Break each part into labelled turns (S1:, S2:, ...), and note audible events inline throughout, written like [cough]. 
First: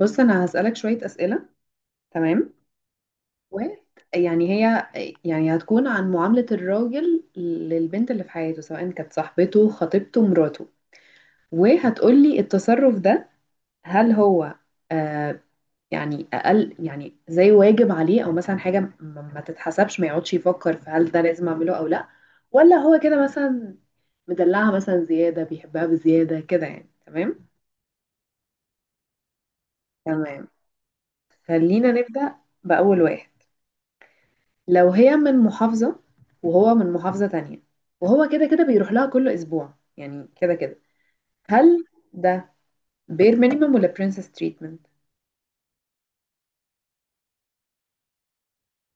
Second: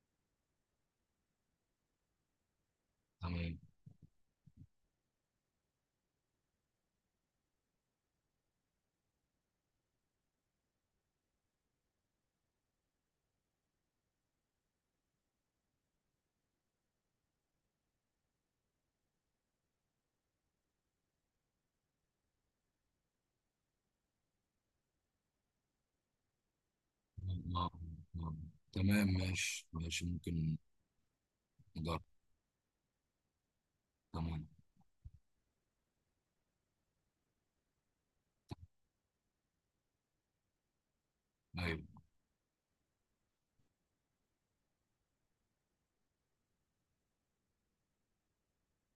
S1: بص انا هسألك شوية أسئلة. تمام.
S2: تمام.
S1: ويعني هي يعني هتكون عن معاملة الراجل للبنت اللي في حياته، سواء كانت صاحبته، خطيبته، مراته، وهتقولي التصرف ده هل هو آه يعني أقل، يعني زي واجب عليه، أو مثلا حاجة ما تتحسبش، ما يقعدش يفكر في هل ده لازم أعمله أو لأ، ولا هو كده مثلا مدلعها، مثلا زيادة، بيحبها بزيادة كده يعني. تمام
S2: آه، آه. تمام، ماشي ماشي،
S1: تمام،
S2: ممكن
S1: خلينا
S2: نجرب.
S1: نبدأ بأول واحد.
S2: تمام.
S1: لو هي من محافظة وهو من محافظة تانية، وهو كده كده بيروح لها كل أسبوع، يعني كده كده هل
S2: ايوه،
S1: ده بير مينيمم ولا برنسس تريتمنت؟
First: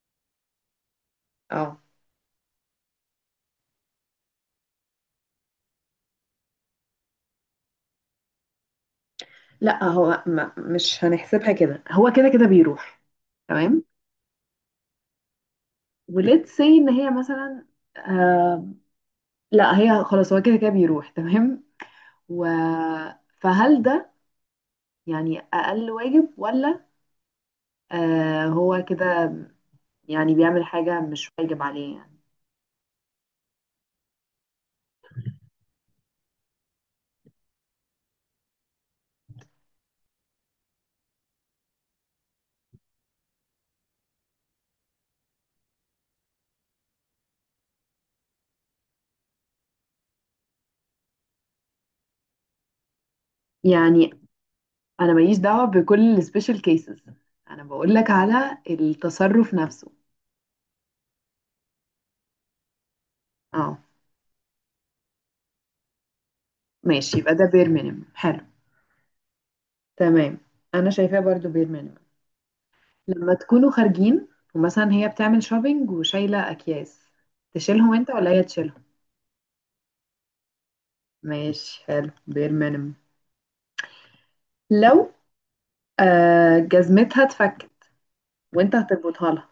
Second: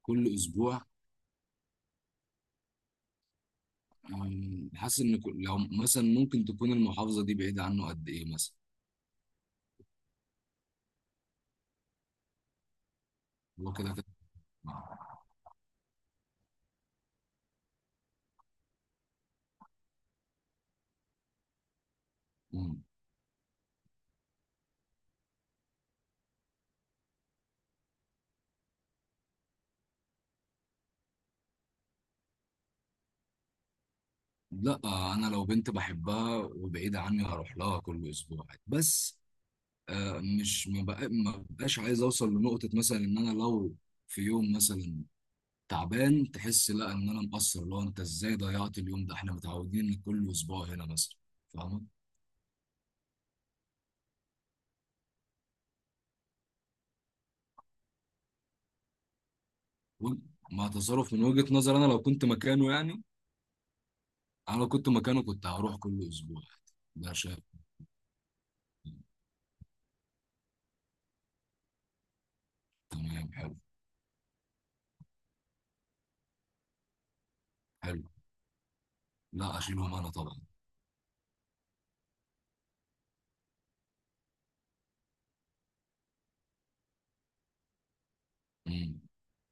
S2: كل اسبوع.
S1: اه
S2: حاسس ان لو مثلا ممكن تكون المحافظه دي بعيده عنه قد ايه مثلا.
S1: لا، هو ما مش هنحسبها كده، هو كده كده بيروح.
S2: هو
S1: تمام.
S2: كده كده.
S1: وليتس سي ان هي مثلا آه لا، هي خلاص هو كده كده بيروح. تمام. و
S2: مم.
S1: فهل ده يعني أقل واجب ولا آه هو كده يعني بيعمل حاجة مش واجب عليه يعني.
S2: لا آه، انا لو بنت بحبها وبعيده عني هروح لها كل اسبوع عادي. بس آه، مش ما بقى- ما بقاش عايز اوصل لنقطه، مثلا ان انا لو في يوم مثلا تعبان تحس لا ان انا مقصر، لو انت ازاي ضيعت اليوم ده، احنا متعودين إن كل اسبوع هنا مثلا. فاهمه؟
S1: يعني انا ماليش دعوه بكل السبيشال كيسز، انا بقول لك على التصرف نفسه.
S2: و- مع تصرف من وجهة نظر انا لو كنت مكانه يعني.
S1: اه.
S2: انا لو كنت مكانه كنت هروح كل اسبوع عادي. ده
S1: ماشي، يبقى
S2: شايف.
S1: ده بير مينيمم، حلو. تمام، انا شايفاه برضو بير مينيمم.
S2: تمام،
S1: لما
S2: حلو.
S1: تكونوا خارجين ومثلا هي بتعمل شوبينج وشايله اكياس، تشيلهم
S2: حلو.
S1: انت ولا هي تشيلهم؟
S2: لا اشيلهم انا طبعا.
S1: ماشي حلو، بير مينيمم. لو آه جزمتها اتفكت، وانت
S2: مم.
S1: هتربطها لها؟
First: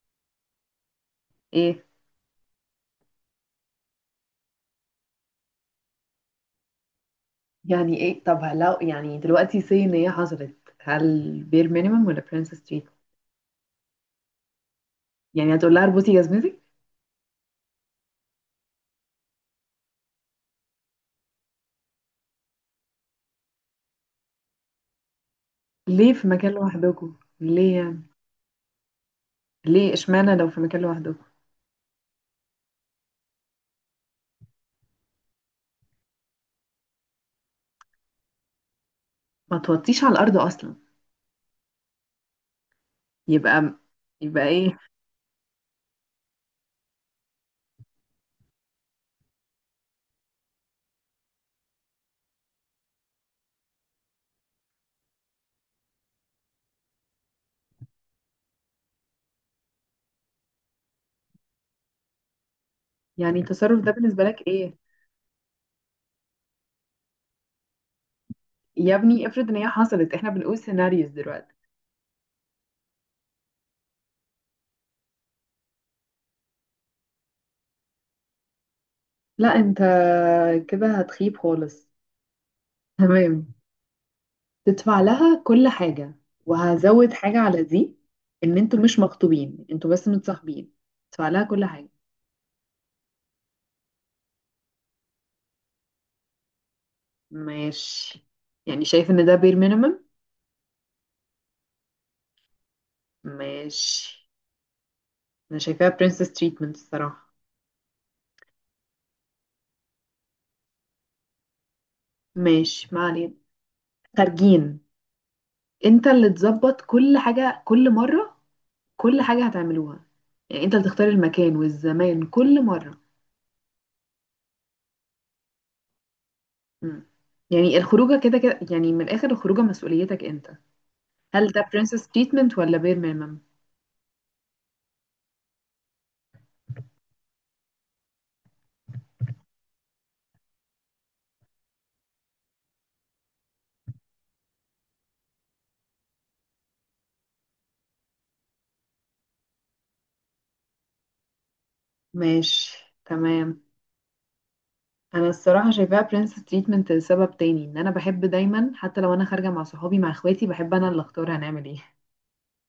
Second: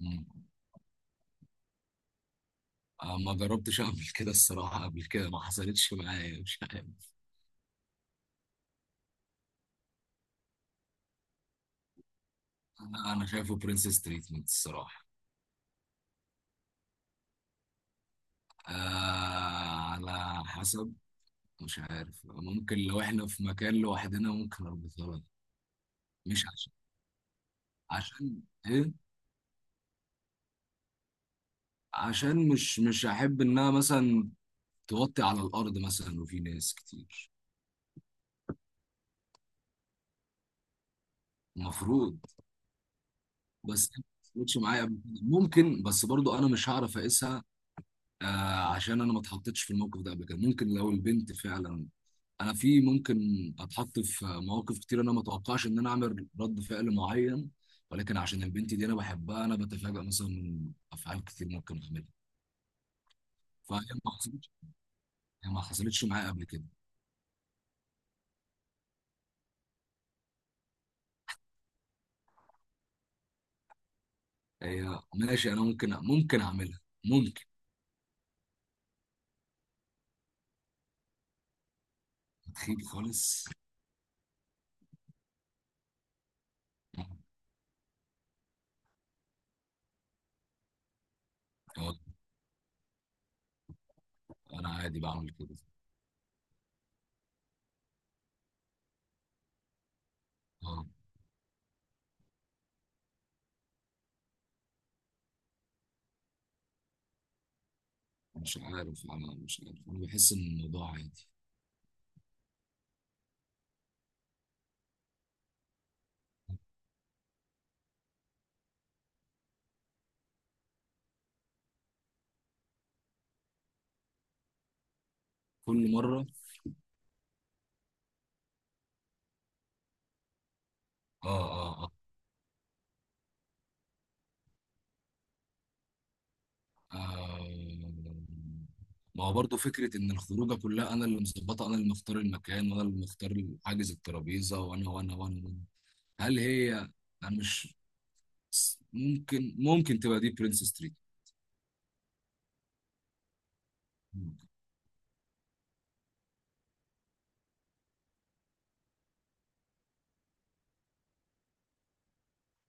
S2: مم.
S1: ايه؟
S2: أنا ما جربتش اعمل كده الصراحه، قبل كده ما حصلتش معايا، مش عارف.
S1: يعني ايه، طب لو يعني دلوقتي سي ان هي حصلت، هل بير مينيمم ولا برنسس تريت؟
S2: انا شايفه برنسس تريتمنت الصراحه.
S1: يعني هتقول لها اربطي جزمتك؟
S2: آه، على حسب. مش عارف، ممكن لو احنا في مكان لوحدنا ممكن اربطها لها.
S1: ليه في
S2: مش
S1: مكان
S2: عشان،
S1: لوحدكم ليه يعني؟
S2: عشان ايه،
S1: ليه، اشمعنى لو في مكان لوحدكم؟
S2: عشان مش احب انها مثلا توطي على الارض مثلا وفي ناس كتير.
S1: ما توطيش على الارض اصلا.
S2: المفروض.
S1: يبقى
S2: بس ما
S1: يبقى
S2: حصلتش
S1: ايه؟
S2: معايا قبل كده. ممكن، بس برضو انا مش هعرف اقيسها. آه، عشان انا ما اتحطيتش في الموقف ده قبل كده. ممكن لو البنت فعلا، انا في ممكن اتحط في مواقف كتير انا ما اتوقعش ان انا اعمل رد فعل معين، ولكن عشان البنت دي انا بحبها انا بتفاجئ مثلا من افعال كتير ممكن اعملها.
S1: يعني
S2: فهي
S1: التصرف ده
S2: ما
S1: بالنسبه لك
S2: حصلتش،
S1: ايه؟
S2: هي ما حصلتش معايا قبل كده.
S1: يا ابني افرض ان هي حصلت، احنا بنقول سيناريوز دلوقتي.
S2: هي ماشي، انا ممكن، ممكن اعملها.
S1: لا انت كده هتخيب خالص.
S2: تخيل خالص.
S1: تمام. تدفع لها كل حاجه، وهزود حاجه على دي، ان انتوا مش مخطوبين، انتوا بس متصاحبين، تدفع لها كل حاجه.
S2: آه، انا عادي بعمل كده.
S1: ماشي، يعني شايف ان ده بير مينيمم؟
S2: اه،
S1: ماشي، انا شايفاها برنسس تريتمنت الصراحه.
S2: مش عارف، انا مش عارف، انا بحس ان الموضوع عادي.
S1: ماشي، ما علينا. خارجين، انت اللي تظبط كل حاجة كل مرة، كل حاجة هتعملوها، يعني انت اللي تختار المكان والزمان كل مرة.
S2: كل مره.
S1: مم. يعني الخروجة كده كده، يعني من الآخر الخروجة مسؤوليتك انت،
S2: اه
S1: هل ده
S2: اه اه.
S1: برنسس تريتمنت ولا بير ميمم؟
S2: آه، ما هو برضه فكره ان الخروجه كلها انا اللي مظبطه، انا اللي مختار المكان، وانا اللي مختار حاجز الترابيزه، وانا وانا وانا وأنا. هل هي، انا مش، ممكن تبقى دي برنس ستريت.
S1: ماشي تمام. انا الصراحة شايفاها برنسس تريتمنت لسبب تاني، ان انا بحب دايما حتى لو انا خارجة مع صحابي، مع اخواتي، بحب انا اللي اختار هنعمل ايه.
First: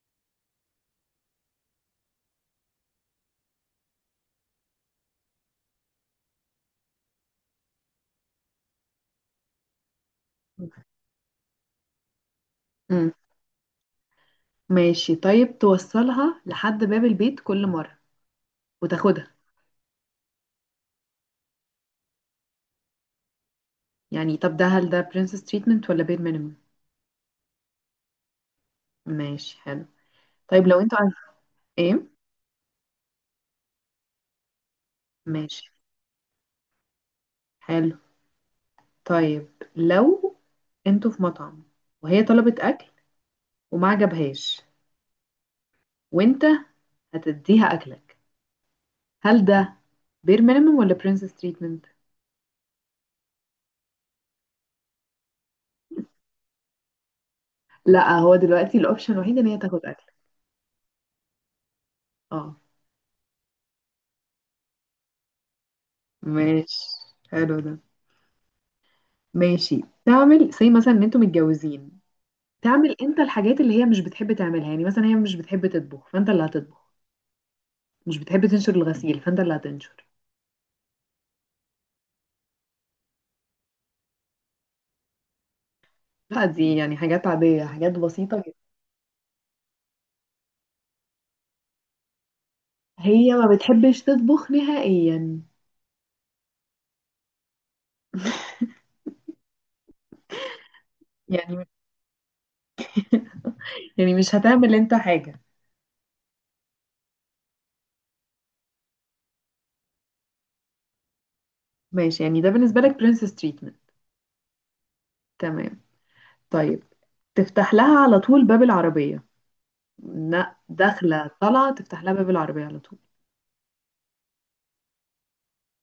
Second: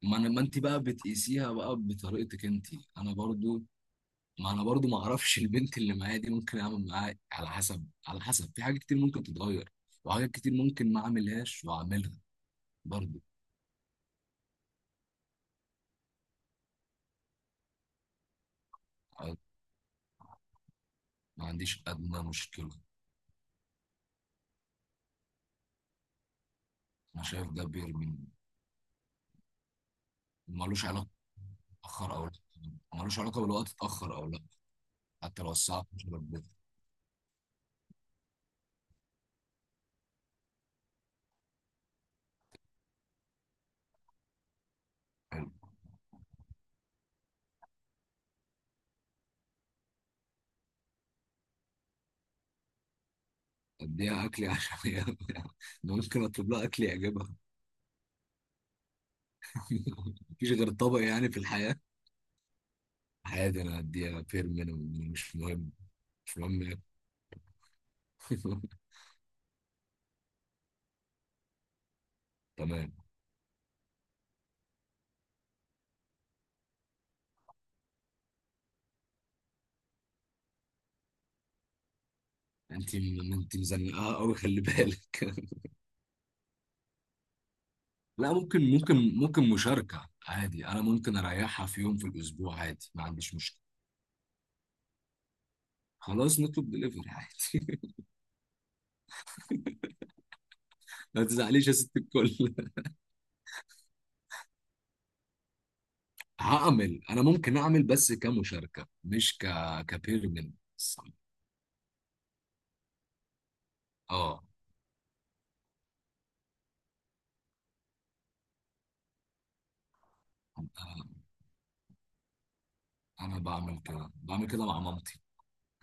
S2: ما انت بقى بتقيسيها بقى بطريقتك انت. انا برضو، ما اعرفش البنت اللي معايا دي ممكن اعمل معاها على حسب، على حسب. في حاجات كتير ممكن تتغير وحاجات كتير ممكن ما اعملهاش واعملها
S1: مم.
S2: برضو.
S1: ماشي، طيب توصلها لحد باب البيت كل مرة وتاخدها،
S2: ما عنديش ادنى مشكله.
S1: يعني طب ده هل ده برنسس تريتمنت ولا بير مينيمم؟
S2: انا شايف ده بيرمي.
S1: ماشي حلو. طيب لو
S2: ملوش
S1: انتوا،
S2: علاقه،
S1: عارف؟ ايه؟
S2: اتاخر او لا. ملوش علاقه بالوقت، اتاخر او لا. حتى لو
S1: ماشي
S2: الساعه 12 بالليل.
S1: حلو. طيب لو انتوا في مطعم، وهي طلبت اكل وما عجبهاش،
S2: حلو.
S1: وانت هتديها اكلك، هل ده بير مينيمم ولا برنسس تريتمنت؟
S2: اديها اكلي عشان هي [laughs] ده ممكن اطلب لها اكل يعجبها.
S1: لا هو دلوقتي الاوبشن الوحيد ان هي تاخد اكل.
S2: [laughs] مفيش غير طبق يعني في الحياه؟
S1: اه.
S2: عادي، انا هديها فير مينيمم، مش مهم. مش مهم
S1: ماشي
S2: يعني.
S1: حلو ده.
S2: [laughs]
S1: ماشي. تعمل زي مثلا ان انتوا متجوزين،
S2: تمام.
S1: تعمل انت الحاجات اللي هي مش بتحب تعملها، يعني مثلا هي مش بتحب تطبخ فانت اللي هتطبخ، مش بتحب تنشر الغسيل فانت اللي هتنشر.
S2: انت مزنقها قوي، خلي بالك. [laughs]
S1: لا دي يعني حاجات عادية، حاجات
S2: لا،
S1: بسيطة جدا.
S2: ممكن مشاركه عادي. انا ممكن اريحها في يوم في الاسبوع عادي، ما
S1: هي
S2: عنديش
S1: ما
S2: مشكله.
S1: بتحبش تطبخ نهائيا.
S2: خلاص نطلب دليفري عادي. [laughs] ما
S1: يعني
S2: تزعليش يا ست الكل. [laughs]
S1: يعني مش هتعمل انت حاجة؟
S2: هعمل انا، ممكن اعمل بس كمشاركه، مش كبيرمنت.
S1: ماشي، يعني ده بالنسبة لك برنسس تريتمنت.
S2: اه،
S1: تمام. طيب تفتح لها على طول باب العربية، لا داخلة طالعة تفتح لها باب العربية على طول.
S2: انا بعمل كده، بعمل كده مع مامتي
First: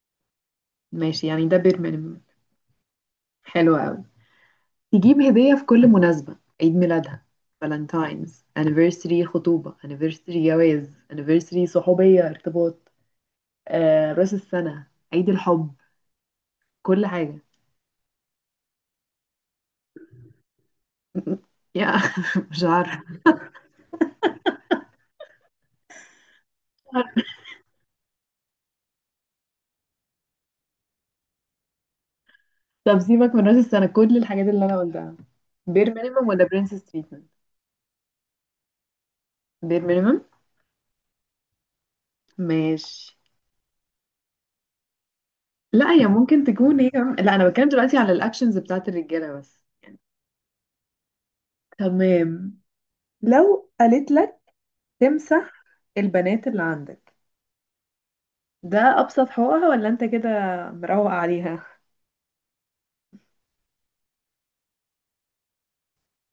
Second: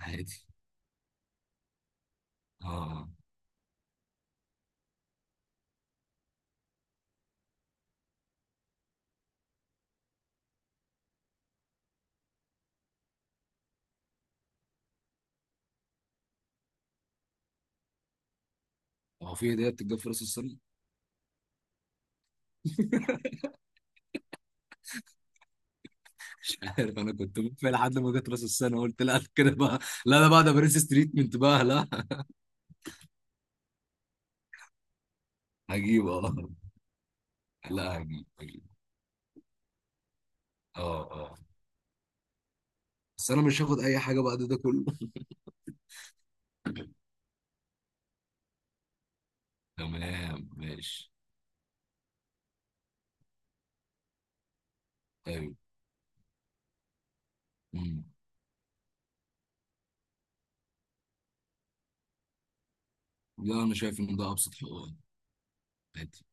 S2: عادي.
S1: ماشي، يعني ده بير مينيمم.
S2: اه،
S1: حلو قوي. تجيب هدية في كل مناسبة، عيد ميلادها، فالنتاينز، anniversary خطوبة، anniversary جواز، anniversary صحوبية ارتباط، راس السنة، عيد الحب، كل حاجة.
S2: هو في هديه بتتجاب في راس السنه؟
S1: [laughs] يا، مش عارفة.
S2: عارف، انا كنت في، لحد ما جت راس السنه قلت لا كده بقى. لا انا بعد برنس ستريتمنت بقى، لا.
S1: طب سيبك من راس السنة، كل الحاجات اللي أنا قلتها بير
S2: هجيب،
S1: مينيمم
S2: اه،
S1: ولا برنسس تريتمنت؟
S2: لا هجيب، هجيب.
S1: بير مينيمم.
S2: اه اه.
S1: ماشي.
S2: بس انا مش هاخد اي حاجه بعد ده كله.
S1: لا، هي ممكن تكون هي
S2: [laughs]
S1: كمان- لا أنا بتكلم دلوقتي على الأكشنز بتاعت الرجالة بس.
S2: تمام ماشي.
S1: تمام. لو قالت لك تمسح
S2: ايوه.
S1: البنات اللي عندك،
S2: امم.
S1: ده أبسط حقوقها ولا أنت كده مروق عليها؟
S2: لا، انا شايف ان ده ابسط حقوق، عادي.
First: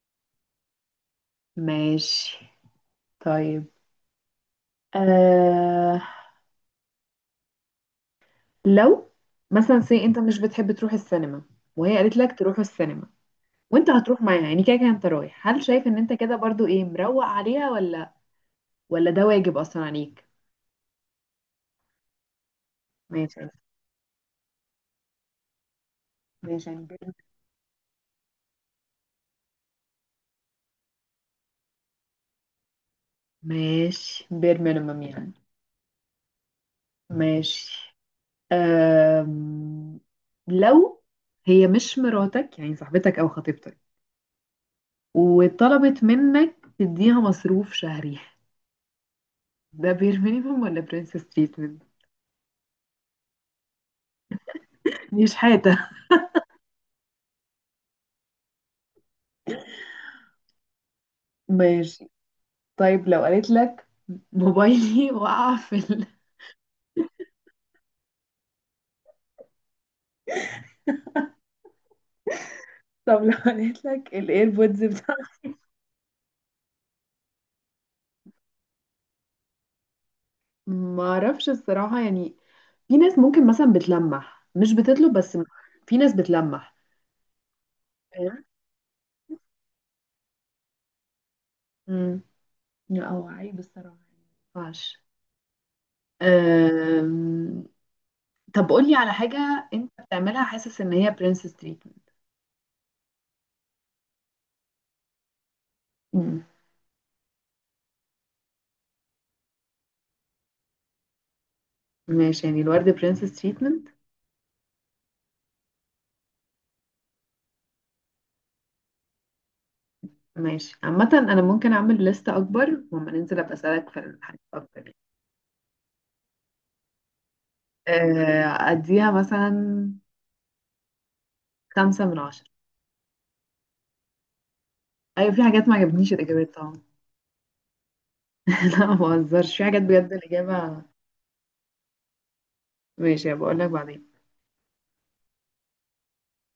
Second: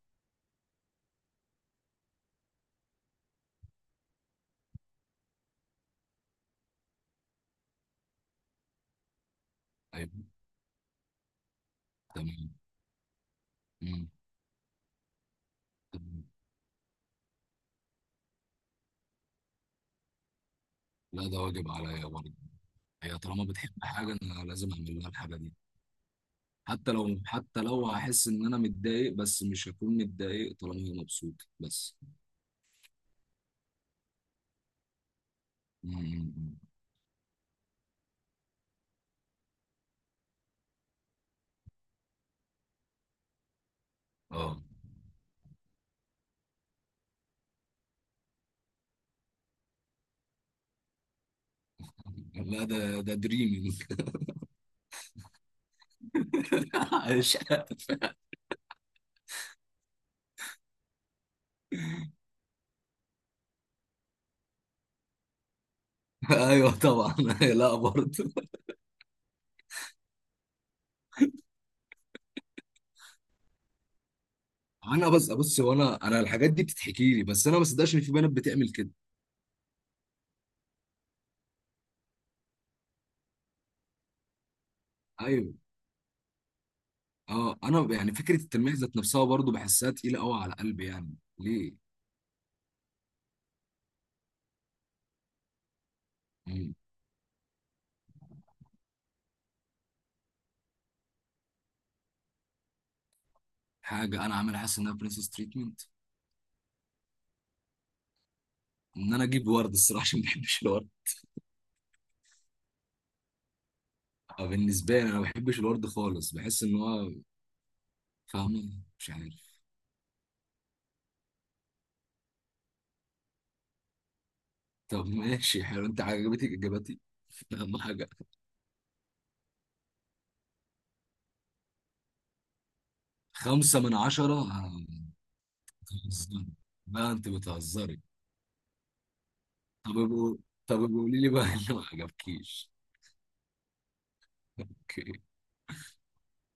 S1: ماشي. طيب، آه... لو مثلا سي انت
S2: ايوه.
S1: مش بتحب تروح السينما، وهي قالت لك
S2: تمام.
S1: تروح السينما، وانت
S2: امم.
S1: هتروح معاها، يعني كده كده انت رايح، هل شايف ان انت
S2: تمام.
S1: كده برضو ايه، مروق عليها ولا، ولا ده واجب اصلا عليك؟
S2: لا ده واجب عليا برضه. هي
S1: ماشي.
S2: طالما بتحب حاجه انا لازم اعمل لها الحاجه دي.
S1: ماشي، يعني
S2: حتى لو، حتى لو هحس ان انا متضايق، بس مش هكون متضايق طالما هي مبسوطه بس.
S1: ماشي بير مينيمم يعني.
S2: امم. أمم.
S1: ماشي. أم... لو هي مش مراتك، يعني صاحبتك او خطيبتك،
S2: اه.
S1: وطلبت منك تديها مصروف شهري، ده بير مينيمم ولا برنسس تريتمنت؟
S2: لا ده ده دريمينج
S1: مش حاجة.
S2: عايش. [laughs]
S1: ماشي. طيب لو قالت لك موبايلي [laughs] وقع في ال...
S2: ايوه طبعا. [laughs] لا برضه.
S1: طب لو قالت لك الايربودز
S2: انا
S1: بتاع،
S2: بس بص، هو انا الحاجات دي بتتحكي لي، بس انا ما صدقش ان في بنات بتعمل كده.
S1: ما اعرفش الصراحة يعني. في ناس ممكن مثلا بتلمح، مش بتطلب بس.
S2: ايوه.
S1: في ناس بتلمح.
S2: اه، انا يعني فكره
S1: فاهم؟
S2: التلميح ذات نفسها برضه بحسها تقيله قوي على قلبي، يعني ليه؟
S1: مم. لا هو عيب الصراحة. ماشي.
S2: مم.
S1: أم... طب قولي على حاجة انت بتعملها حاسس ان هي برنسس تريتمنت.
S2: حاجه انا عامل حاسس انها برنسس تريتمنت؟
S1: امم.
S2: ان انا اجيب ورد الصراحه، عشان ما بحبش الورد.
S1: ماشي، يعني الورد برنسس تريتمنت.
S2: آه، بالنسبه لي انا ما بحبش الورد خالص، بحس ان هو، فاهمه؟ مش عارف.
S1: ماشي، عامة انا ممكن اعمل لستة اكبر، وما ننزل ابقى اسألك في الحاجات اكتر.
S2: طب ماشي حلو، انت عجبتك اجابتي؟ [laughs] اهم حاجه.
S1: أديها مثلا 5 من 10.
S2: خمسه من عشره آه،
S1: أيوة، في حاجات ما عجبتنيش
S2: بتهزري؟
S1: الإجابات طبعا.
S2: لا انت بتهزري.
S1: [laughs] لا ما بهزرش، في حاجات
S2: طب
S1: بجد
S2: قول- طب
S1: الإجابة.
S2: قولي لي بقى اللي ما عجبكيش.
S1: ماشي هبقول لك بعدين.
S2: [laughs] اوكي.